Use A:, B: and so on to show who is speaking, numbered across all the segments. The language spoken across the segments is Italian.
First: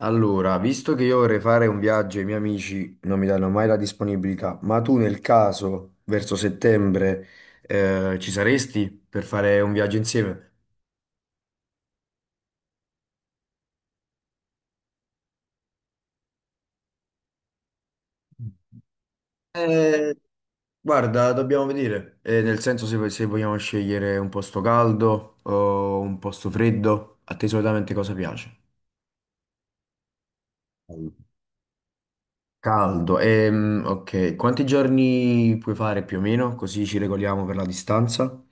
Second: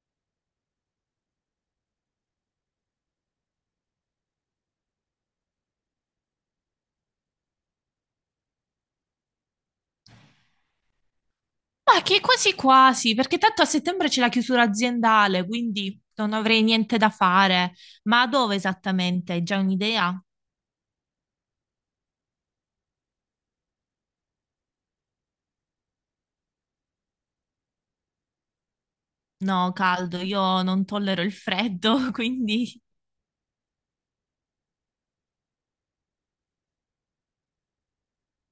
A: Allora, visto che io vorrei fare un viaggio e i miei amici non mi danno mai la disponibilità, ma tu nel caso, verso settembre, ci saresti per fare un viaggio insieme?
B: Ma che quasi quasi, perché tanto a settembre c'è la chiusura aziendale, quindi non avrei niente da fare. Ma dove esattamente? Hai già
A: Eh,
B: un'idea?
A: guarda, dobbiamo vedere. Nel senso se vogliamo scegliere un posto caldo o un posto freddo, a te solitamente cosa piace?
B: No, caldo, io non tollero il freddo, quindi...
A: Caldo, ok, quanti giorni puoi fare più o meno, così ci regoliamo per la distanza?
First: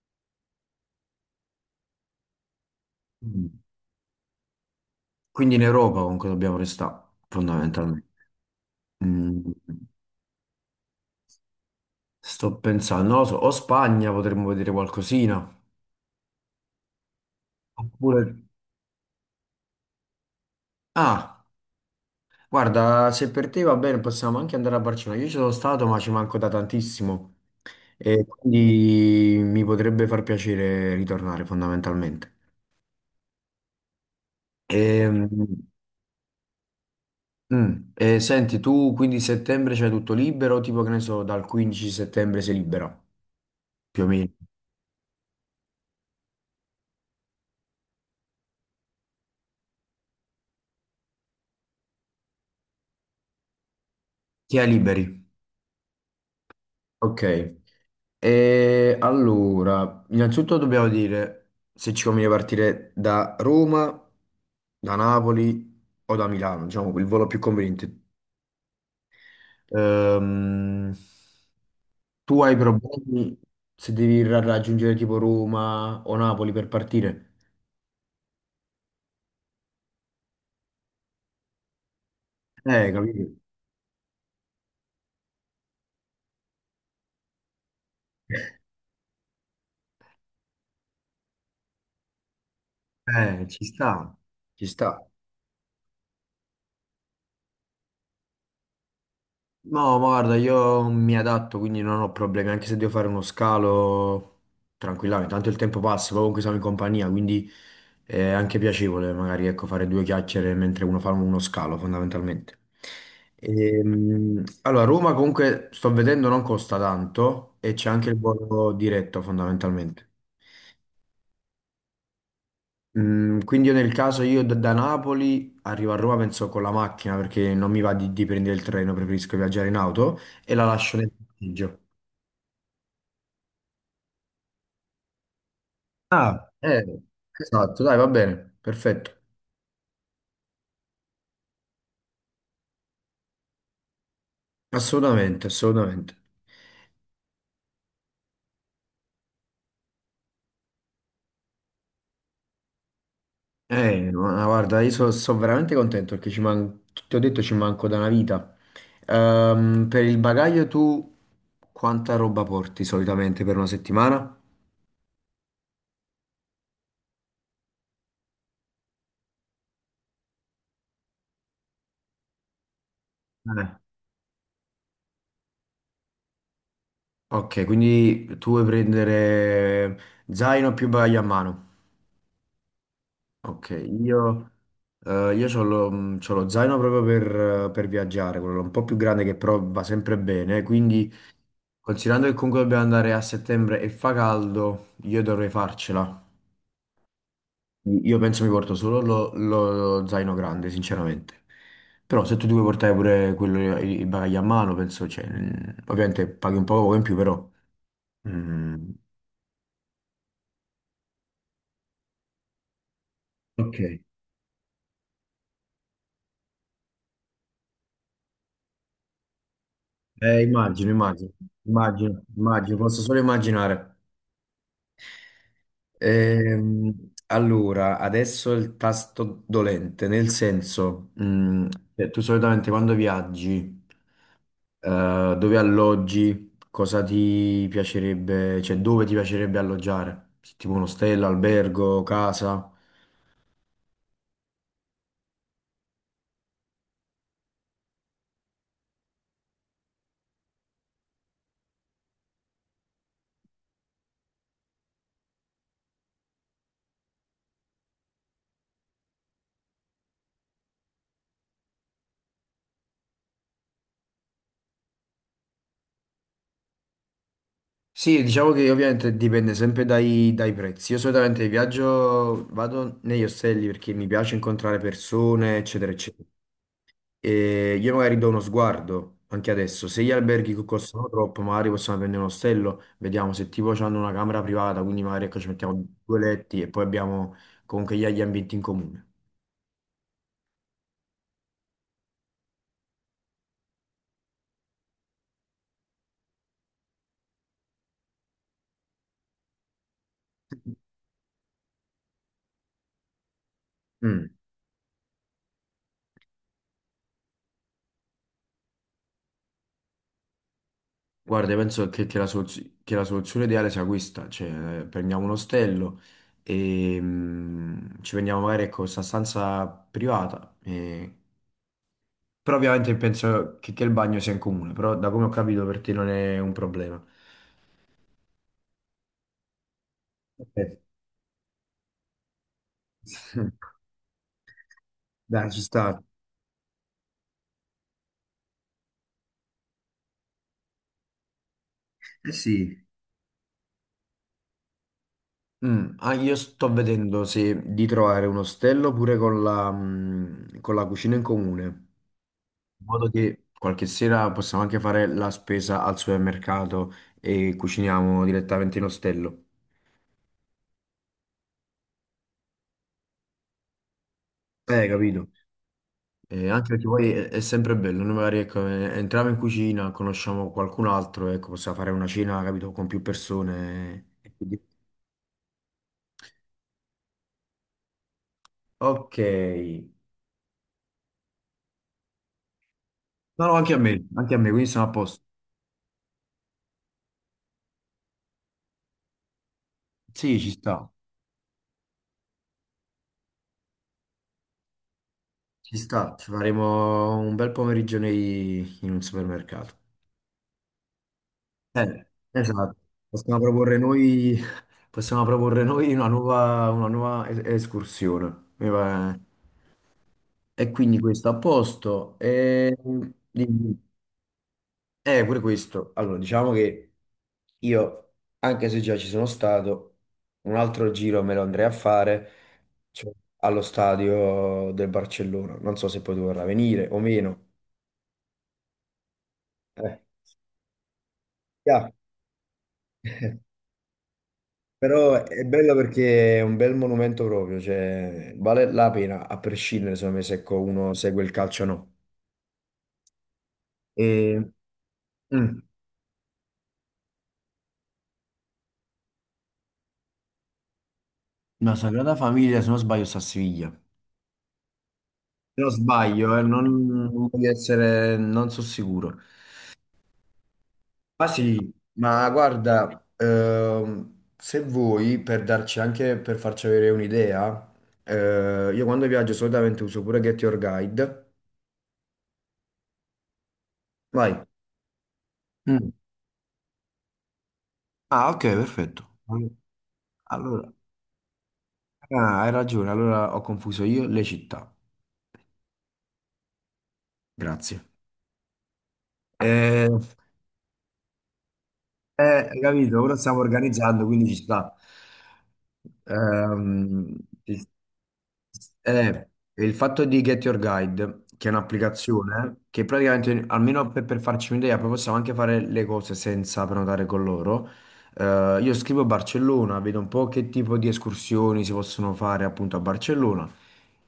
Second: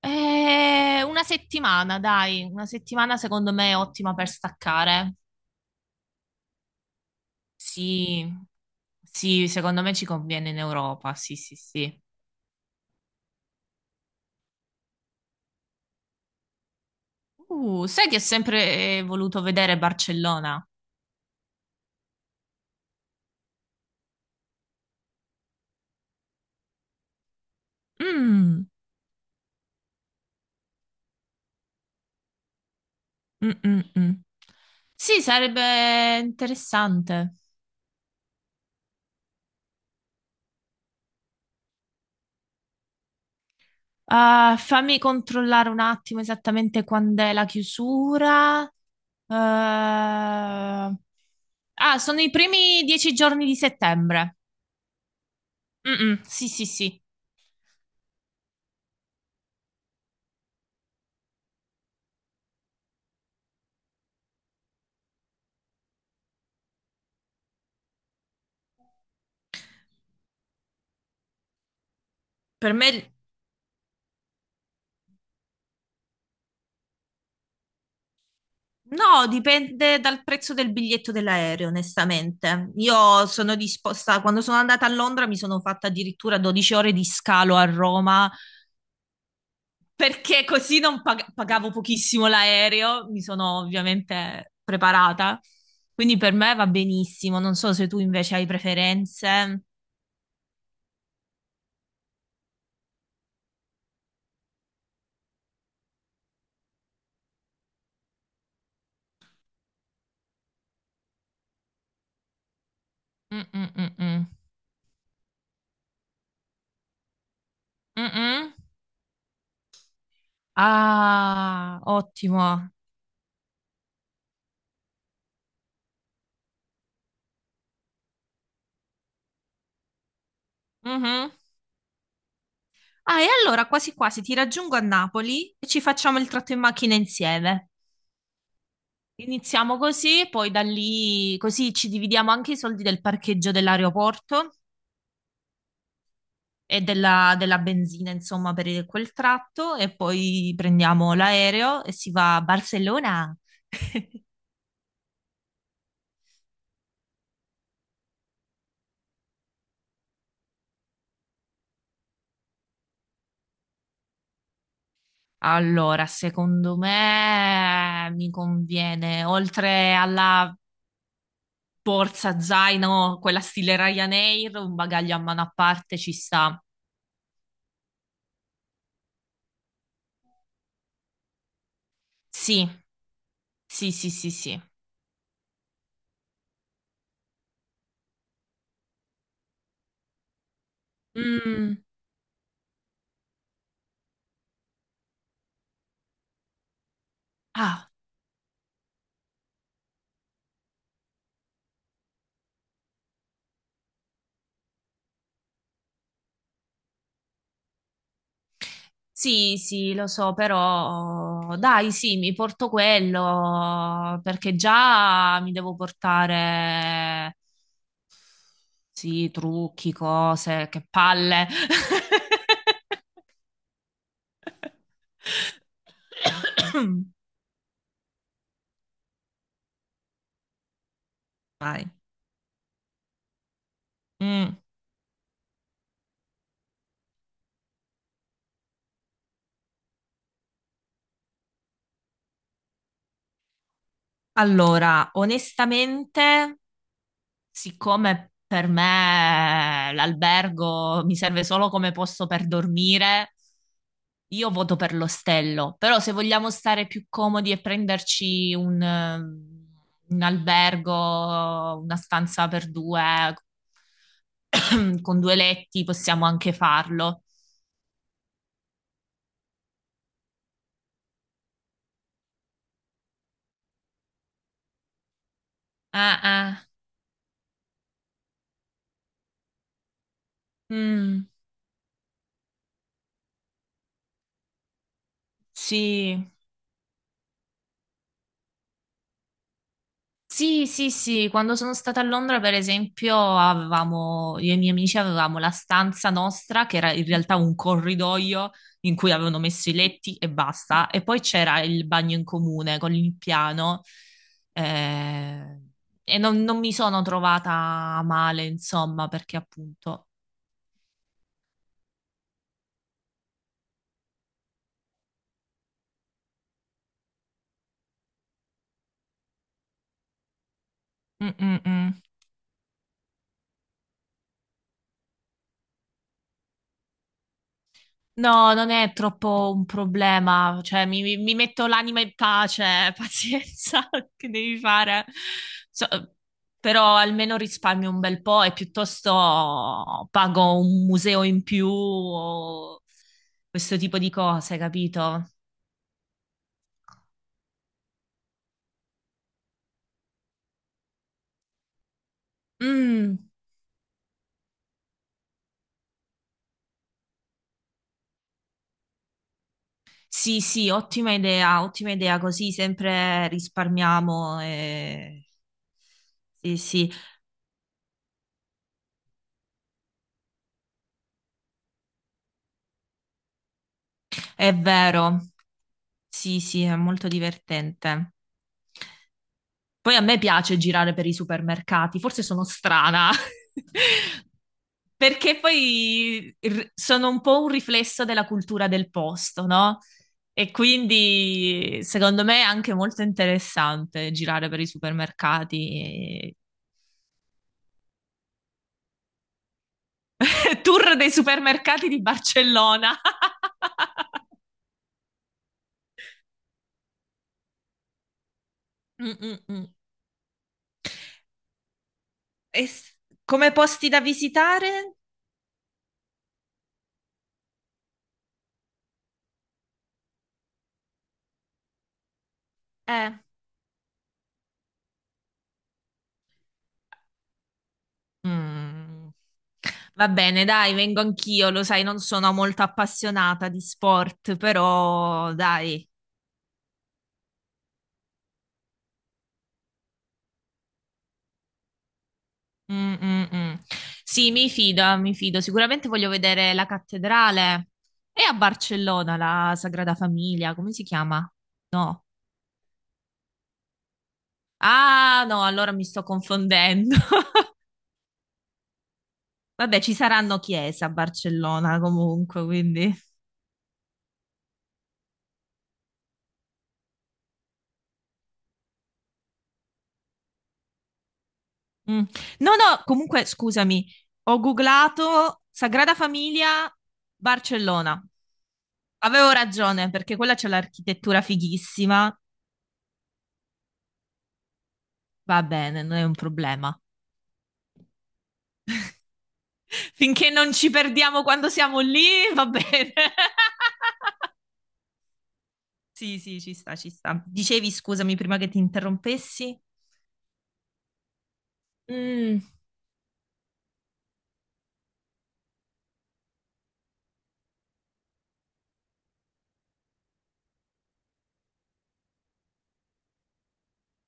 B: Una settimana, dai, una settimana secondo me è ottima per staccare.
A: Quindi in Europa comunque dobbiamo restare, fondamentalmente.
B: Sì,
A: Mm,
B: sì, secondo me ci conviene in Europa, sì, sì, sì.
A: sto pensando, non lo so, o Spagna potremmo vedere qualcosina.
B: Sai che ho
A: Oppure...
B: sempre voluto vedere Barcellona?
A: Ah, guarda, se per te va bene possiamo anche andare a Barcellona. Io ci sono stato, ma ci manco da tantissimo. E
B: Mm.
A: quindi mi potrebbe far piacere ritornare fondamentalmente.
B: Mm, mm, mm. Sì,
A: Ehm,
B: sarebbe interessante.
A: senti, tu quindi settembre c'hai tutto libero? Tipo che ne so, dal 15 settembre sei libera, più o meno.
B: Ah, fammi controllare un attimo esattamente quando è la chiusura. Eh, Ah, sono i primi 10 giorni di settembre.
A: Chi è liberi?
B: Mm, mm, sì, sì, sì.
A: Ok. E allora, innanzitutto dobbiamo dire se ci conviene partire da Roma, da Napoli o da Milano, diciamo il volo più conveniente. Ehm, tu hai
B: Per me...
A: problemi se devi raggiungere tipo Roma o Napoli per partire?
B: No, dipende dal prezzo del biglietto dell'aereo, onestamente. Io
A: Capito?
B: sono disposta, quando sono andata a Londra mi sono fatta addirittura 12 ore di scalo a Roma perché così non pagavo pochissimo l'aereo, mi sono
A: Ci sta,
B: ovviamente
A: ci sta.
B: preparata, quindi per me va benissimo. Non so se tu invece hai preferenze.
A: No, ma guarda, io mi adatto, quindi non ho problemi, anche se devo fare uno scalo tranquillamente, tanto il tempo passa, poi comunque siamo in compagnia, quindi è anche piacevole magari ecco, fare due chiacchiere mentre uno fa uno scalo fondamentalmente.
B: Mm-mm-mm-mm.
A: Allora, Roma comunque sto vedendo non costa tanto e c'è anche il
B: Mm-mm.
A: volo diretto fondamentalmente.
B: Ah, ottimo.
A: Mm, quindi io nel caso io da Napoli arrivo a Roma penso con la macchina perché non mi va di prendere il treno, preferisco viaggiare in auto e la lascio nel
B: Mhm.
A: parcheggio.
B: Ah, e allora quasi quasi ti raggiungo a Napoli e ci facciamo il
A: Ah,
B: tratto in macchina insieme.
A: Esatto, dai, va bene, perfetto.
B: Iniziamo così, poi da lì, così ci dividiamo anche i soldi del parcheggio dell'aeroporto
A: Assolutamente, assolutamente.
B: e della benzina, insomma, per quel tratto e poi prendiamo l'aereo e si va a Barcellona.
A: Ma guarda, io sono veramente contento perché ti ho detto ci manco da una vita. Per il bagaglio tu quanta roba porti solitamente per una settimana?
B: Allora, secondo me mi conviene, oltre alla borsa zaino, quella
A: eh,
B: stile Ryanair, un bagaglio a mano a parte ci sta.
A: Ok, quindi tu vuoi prendere zaino più bagaglio a mano.
B: Sì,
A: Ok,
B: sì, sì, sì, sì.
A: io c'ho lo zaino proprio per viaggiare, quello un po' più grande che però va sempre bene, quindi...
B: Mm,
A: Considerando che comunque dobbiamo andare a settembre e fa caldo, io dovrei farcela.
B: ah,
A: Io penso mi porto solo lo zaino grande, sinceramente. Però se tu ti vuoi portare pure quello, il bagaglio a mano, penso, cioè, ovviamente paghi un po' poco in più, però... mm,
B: sì, sì, lo so, però dai, sì, mi porto
A: ok,
B: quello perché già mi devo portare. Sì, trucchi,
A: eh,
B: cose, che
A: immagino, immagino,
B: palle.
A: immagino, posso solo immaginare. Allora, adesso il tasto dolente, nel senso,
B: Vai.
A: cioè, tu solitamente quando viaggi...
B: Mm.
A: Dove alloggi? Cosa ti piacerebbe, cioè dove ti piacerebbe alloggiare? Tipo un ostello, albergo, casa?
B: Allora, onestamente, siccome per me l'albergo mi serve solo come posto per dormire, io voto per l'ostello. Però se vogliamo stare più comodi e prenderci un albergo, una stanza per due, con due letti, possiamo anche farlo.
A: Sì, diciamo che ovviamente dipende sempre dai prezzi. Io solitamente viaggio, vado negli ostelli perché mi piace incontrare persone, eccetera,
B: Ah,
A: eccetera.
B: ah,
A: E io magari do uno sguardo anche adesso. Se gli alberghi costano
B: mm,
A: troppo, magari possiamo prendere un ostello, vediamo se tipo hanno una camera privata, quindi magari ecco, ci mettiamo due
B: sì.
A: letti e poi abbiamo comunque gli ambienti in comune.
B: Sì, sì, sì, quando sono stata a Londra, per esempio, avevamo, io e i miei amici avevamo la stanza nostra, che era in realtà un corridoio in cui avevano messo i letti e basta, e poi c'era il bagno in comune con il piano,
A: Mm.
B: eh, e non mi sono trovata male, insomma, perché appunto...
A: Guarda, io penso che la soluzione ideale sia questa, cioè prendiamo un ostello e ci prendiamo magari ecco, questa stanza privata,
B: Mm, mm, mm.
A: però ovviamente penso che il bagno sia in comune, però da come ho capito per te non è un problema.
B: No, non è troppo un
A: Ok.
B: problema, cioè mi metto l'anima in pace, pazienza, che devi fare?
A: Dai, ci
B: So-
A: sta.
B: però almeno risparmio un bel po' e piuttosto pago un museo in più
A: Eh sì.
B: o questo tipo di cose, capito?
A: Mm, ah, io sto vedendo se di trovare un ostello pure con con la cucina in comune, in modo
B: Mm,
A: che qualche sera possiamo anche fare la spesa al supermercato e cuciniamo direttamente in ostello.
B: sì, sì, ottima idea, così sempre risparmiamo. e-
A: Capito?
B: Sì,
A: Anche perché
B: sì,
A: poi è sempre bello, noi magari ecco, entriamo in cucina, conosciamo qualcun altro, ecco, possiamo fare una cena, capito, con più persone. E
B: è
A: quindi-
B: vero, sì, sì, è molto divertente.
A: Ok.
B: Poi a me piace girare per i supermercati, forse sono strana,
A: No, no, anche a me, quindi sono a posto.
B: perché poi sono un po' un riflesso della cultura del posto, no?
A: Sì, ci
B: E
A: sta,
B: quindi secondo me è anche molto interessante girare per i
A: ci
B: supermercati.
A: sta, ci
B: e-
A: faremo un bel pomeriggio in un supermercato.
B: Tour dei supermercati di
A: Eh, esatto,
B: Barcellona.
A: possiamo proporre noi, possiamo proporre noi una nuova escursione. Mi
B: Mm,
A: pare.
B: mm, mm.
A: E quindi questo a posto.
B: E
A: E...
B: s- Come
A: dimmi.
B: posti da visitare?
A: Pure questo. Allora, diciamo che io, anche se già ci sono stato, un altro giro me lo andrei a fare, cioè,
B: Eh.
A: allo stadio del Barcellona. Non so se poi tu vorrà venire o meno.
B: Mm.
A: Eh,
B: Va bene, dai, vengo anch'io, lo sai,
A: yeah.
B: non sono molto appassionata di sport,
A: Però
B: però
A: è bello
B: dai.
A: perché è un bel monumento proprio, cioè vale la pena a prescindere secondo me se ecco, uno segue il calcio o no.
B: Mm, mm, mm. Sì,
A: E,
B: mi fido, mi fido.
A: mm,
B: Sicuramente voglio vedere la cattedrale. È a Barcellona la Sagrada Famiglia, come si chiama?
A: La
B: No.
A: Sagrada Famiglia, se non sbaglio, sta a Siviglia. Se
B: Ah, no,
A: non
B: allora mi sto
A: sbaglio,
B: confondendo.
A: non voglio essere, non sono sicuro.
B: Vabbè, ci saranno chiese a
A: Ma sì,
B: Barcellona
A: ma
B: comunque, quindi.
A: guarda, se vuoi, per darci anche, per farci avere un'idea, io quando viaggio solitamente uso pure Get Your Guide.
B: Mm. No, no, comunque scusami,
A: Vai.
B: ho googlato
A: Mm.
B: Sagrada Famiglia Barcellona.
A: Ah, ok, perfetto.
B: Avevo
A: Allora,
B: ragione perché quella c'è
A: Allora,
B: l'architettura fighissima.
A: ah, hai ragione, allora ho confuso io le città.
B: Va bene, non è un problema.
A: Grazie. Eh,
B: Finché non ci perdiamo quando siamo lì,
A: eh,
B: va
A: hai
B: bene.
A: capito? Ora stiamo organizzando, quindi ci sta.
B: Sì, sì, ci sta, ci sta.
A: Ehm,
B: Dicevi, scusami, prima che ti
A: Eh,
B: interrompessi?
A: il fatto di Get Your Guide, che è
B: Mm.
A: un'applicazione che praticamente, almeno per farci un'idea, poi possiamo anche fare le cose senza prenotare con loro. Io scrivo Barcellona, vedo un po' che tipo di escursioni si possono fare appunto a Barcellona,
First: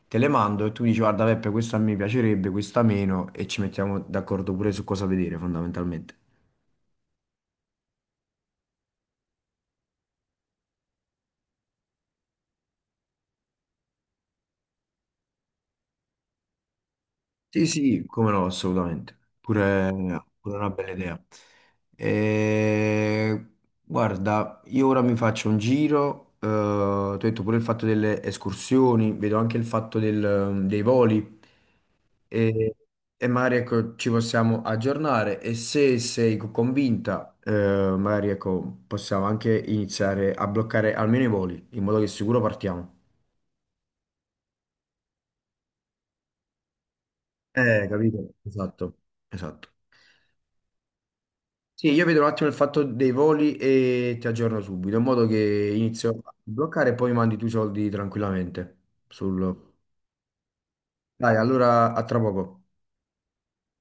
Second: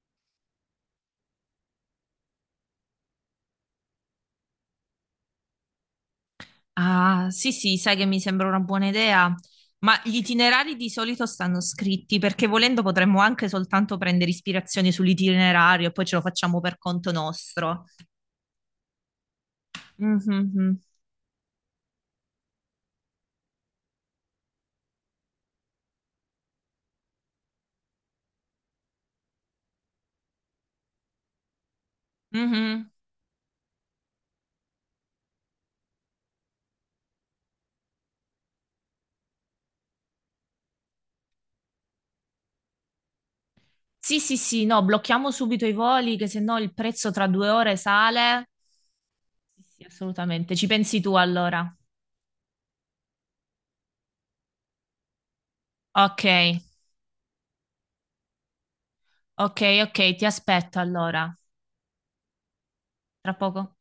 A: te le mando e tu dici guarda Peppe, questa mi piacerebbe, questa meno e ci mettiamo d'accordo pure su cosa vedere fondamentalmente.
B: Ah, sì, sì, sai che mi sembra una buona idea, ma gli itinerari di solito stanno scritti perché volendo potremmo anche soltanto prendere ispirazione sull'itinerario e poi ce lo facciamo per conto
A: Sì,
B: nostro.
A: sì, come no, assolutamente. Pure, pure una
B: Mhm,
A: bella idea. E, guarda, io ora mi faccio un giro, ti ho detto pure il fatto delle escursioni, vedo anche il fatto dei voli e,
B: mhm.
A: e magari ecco, ci possiamo aggiornare e se sei convinta, magari ecco, possiamo anche iniziare a bloccare almeno i voli, in modo che sicuro partiamo.
B: Sì, sì, sì, no, blocchiamo subito i voli che se no il prezzo tra 2 ore
A: Capito?
B: sale.
A: Esatto,
B: Sì,
A: esatto.
B: sì, assolutamente. Ci pensi tu allora?
A: Sì, io vedo un attimo il fatto dei voli e ti aggiorno subito, in modo che inizio
B: Ok,
A: a bloccare e poi mandi tu i soldi tranquillamente.
B: ok,
A: Sul-
B: ok, ti aspetto allora.
A: Dai, allora a tra poco.
B: Tra poco.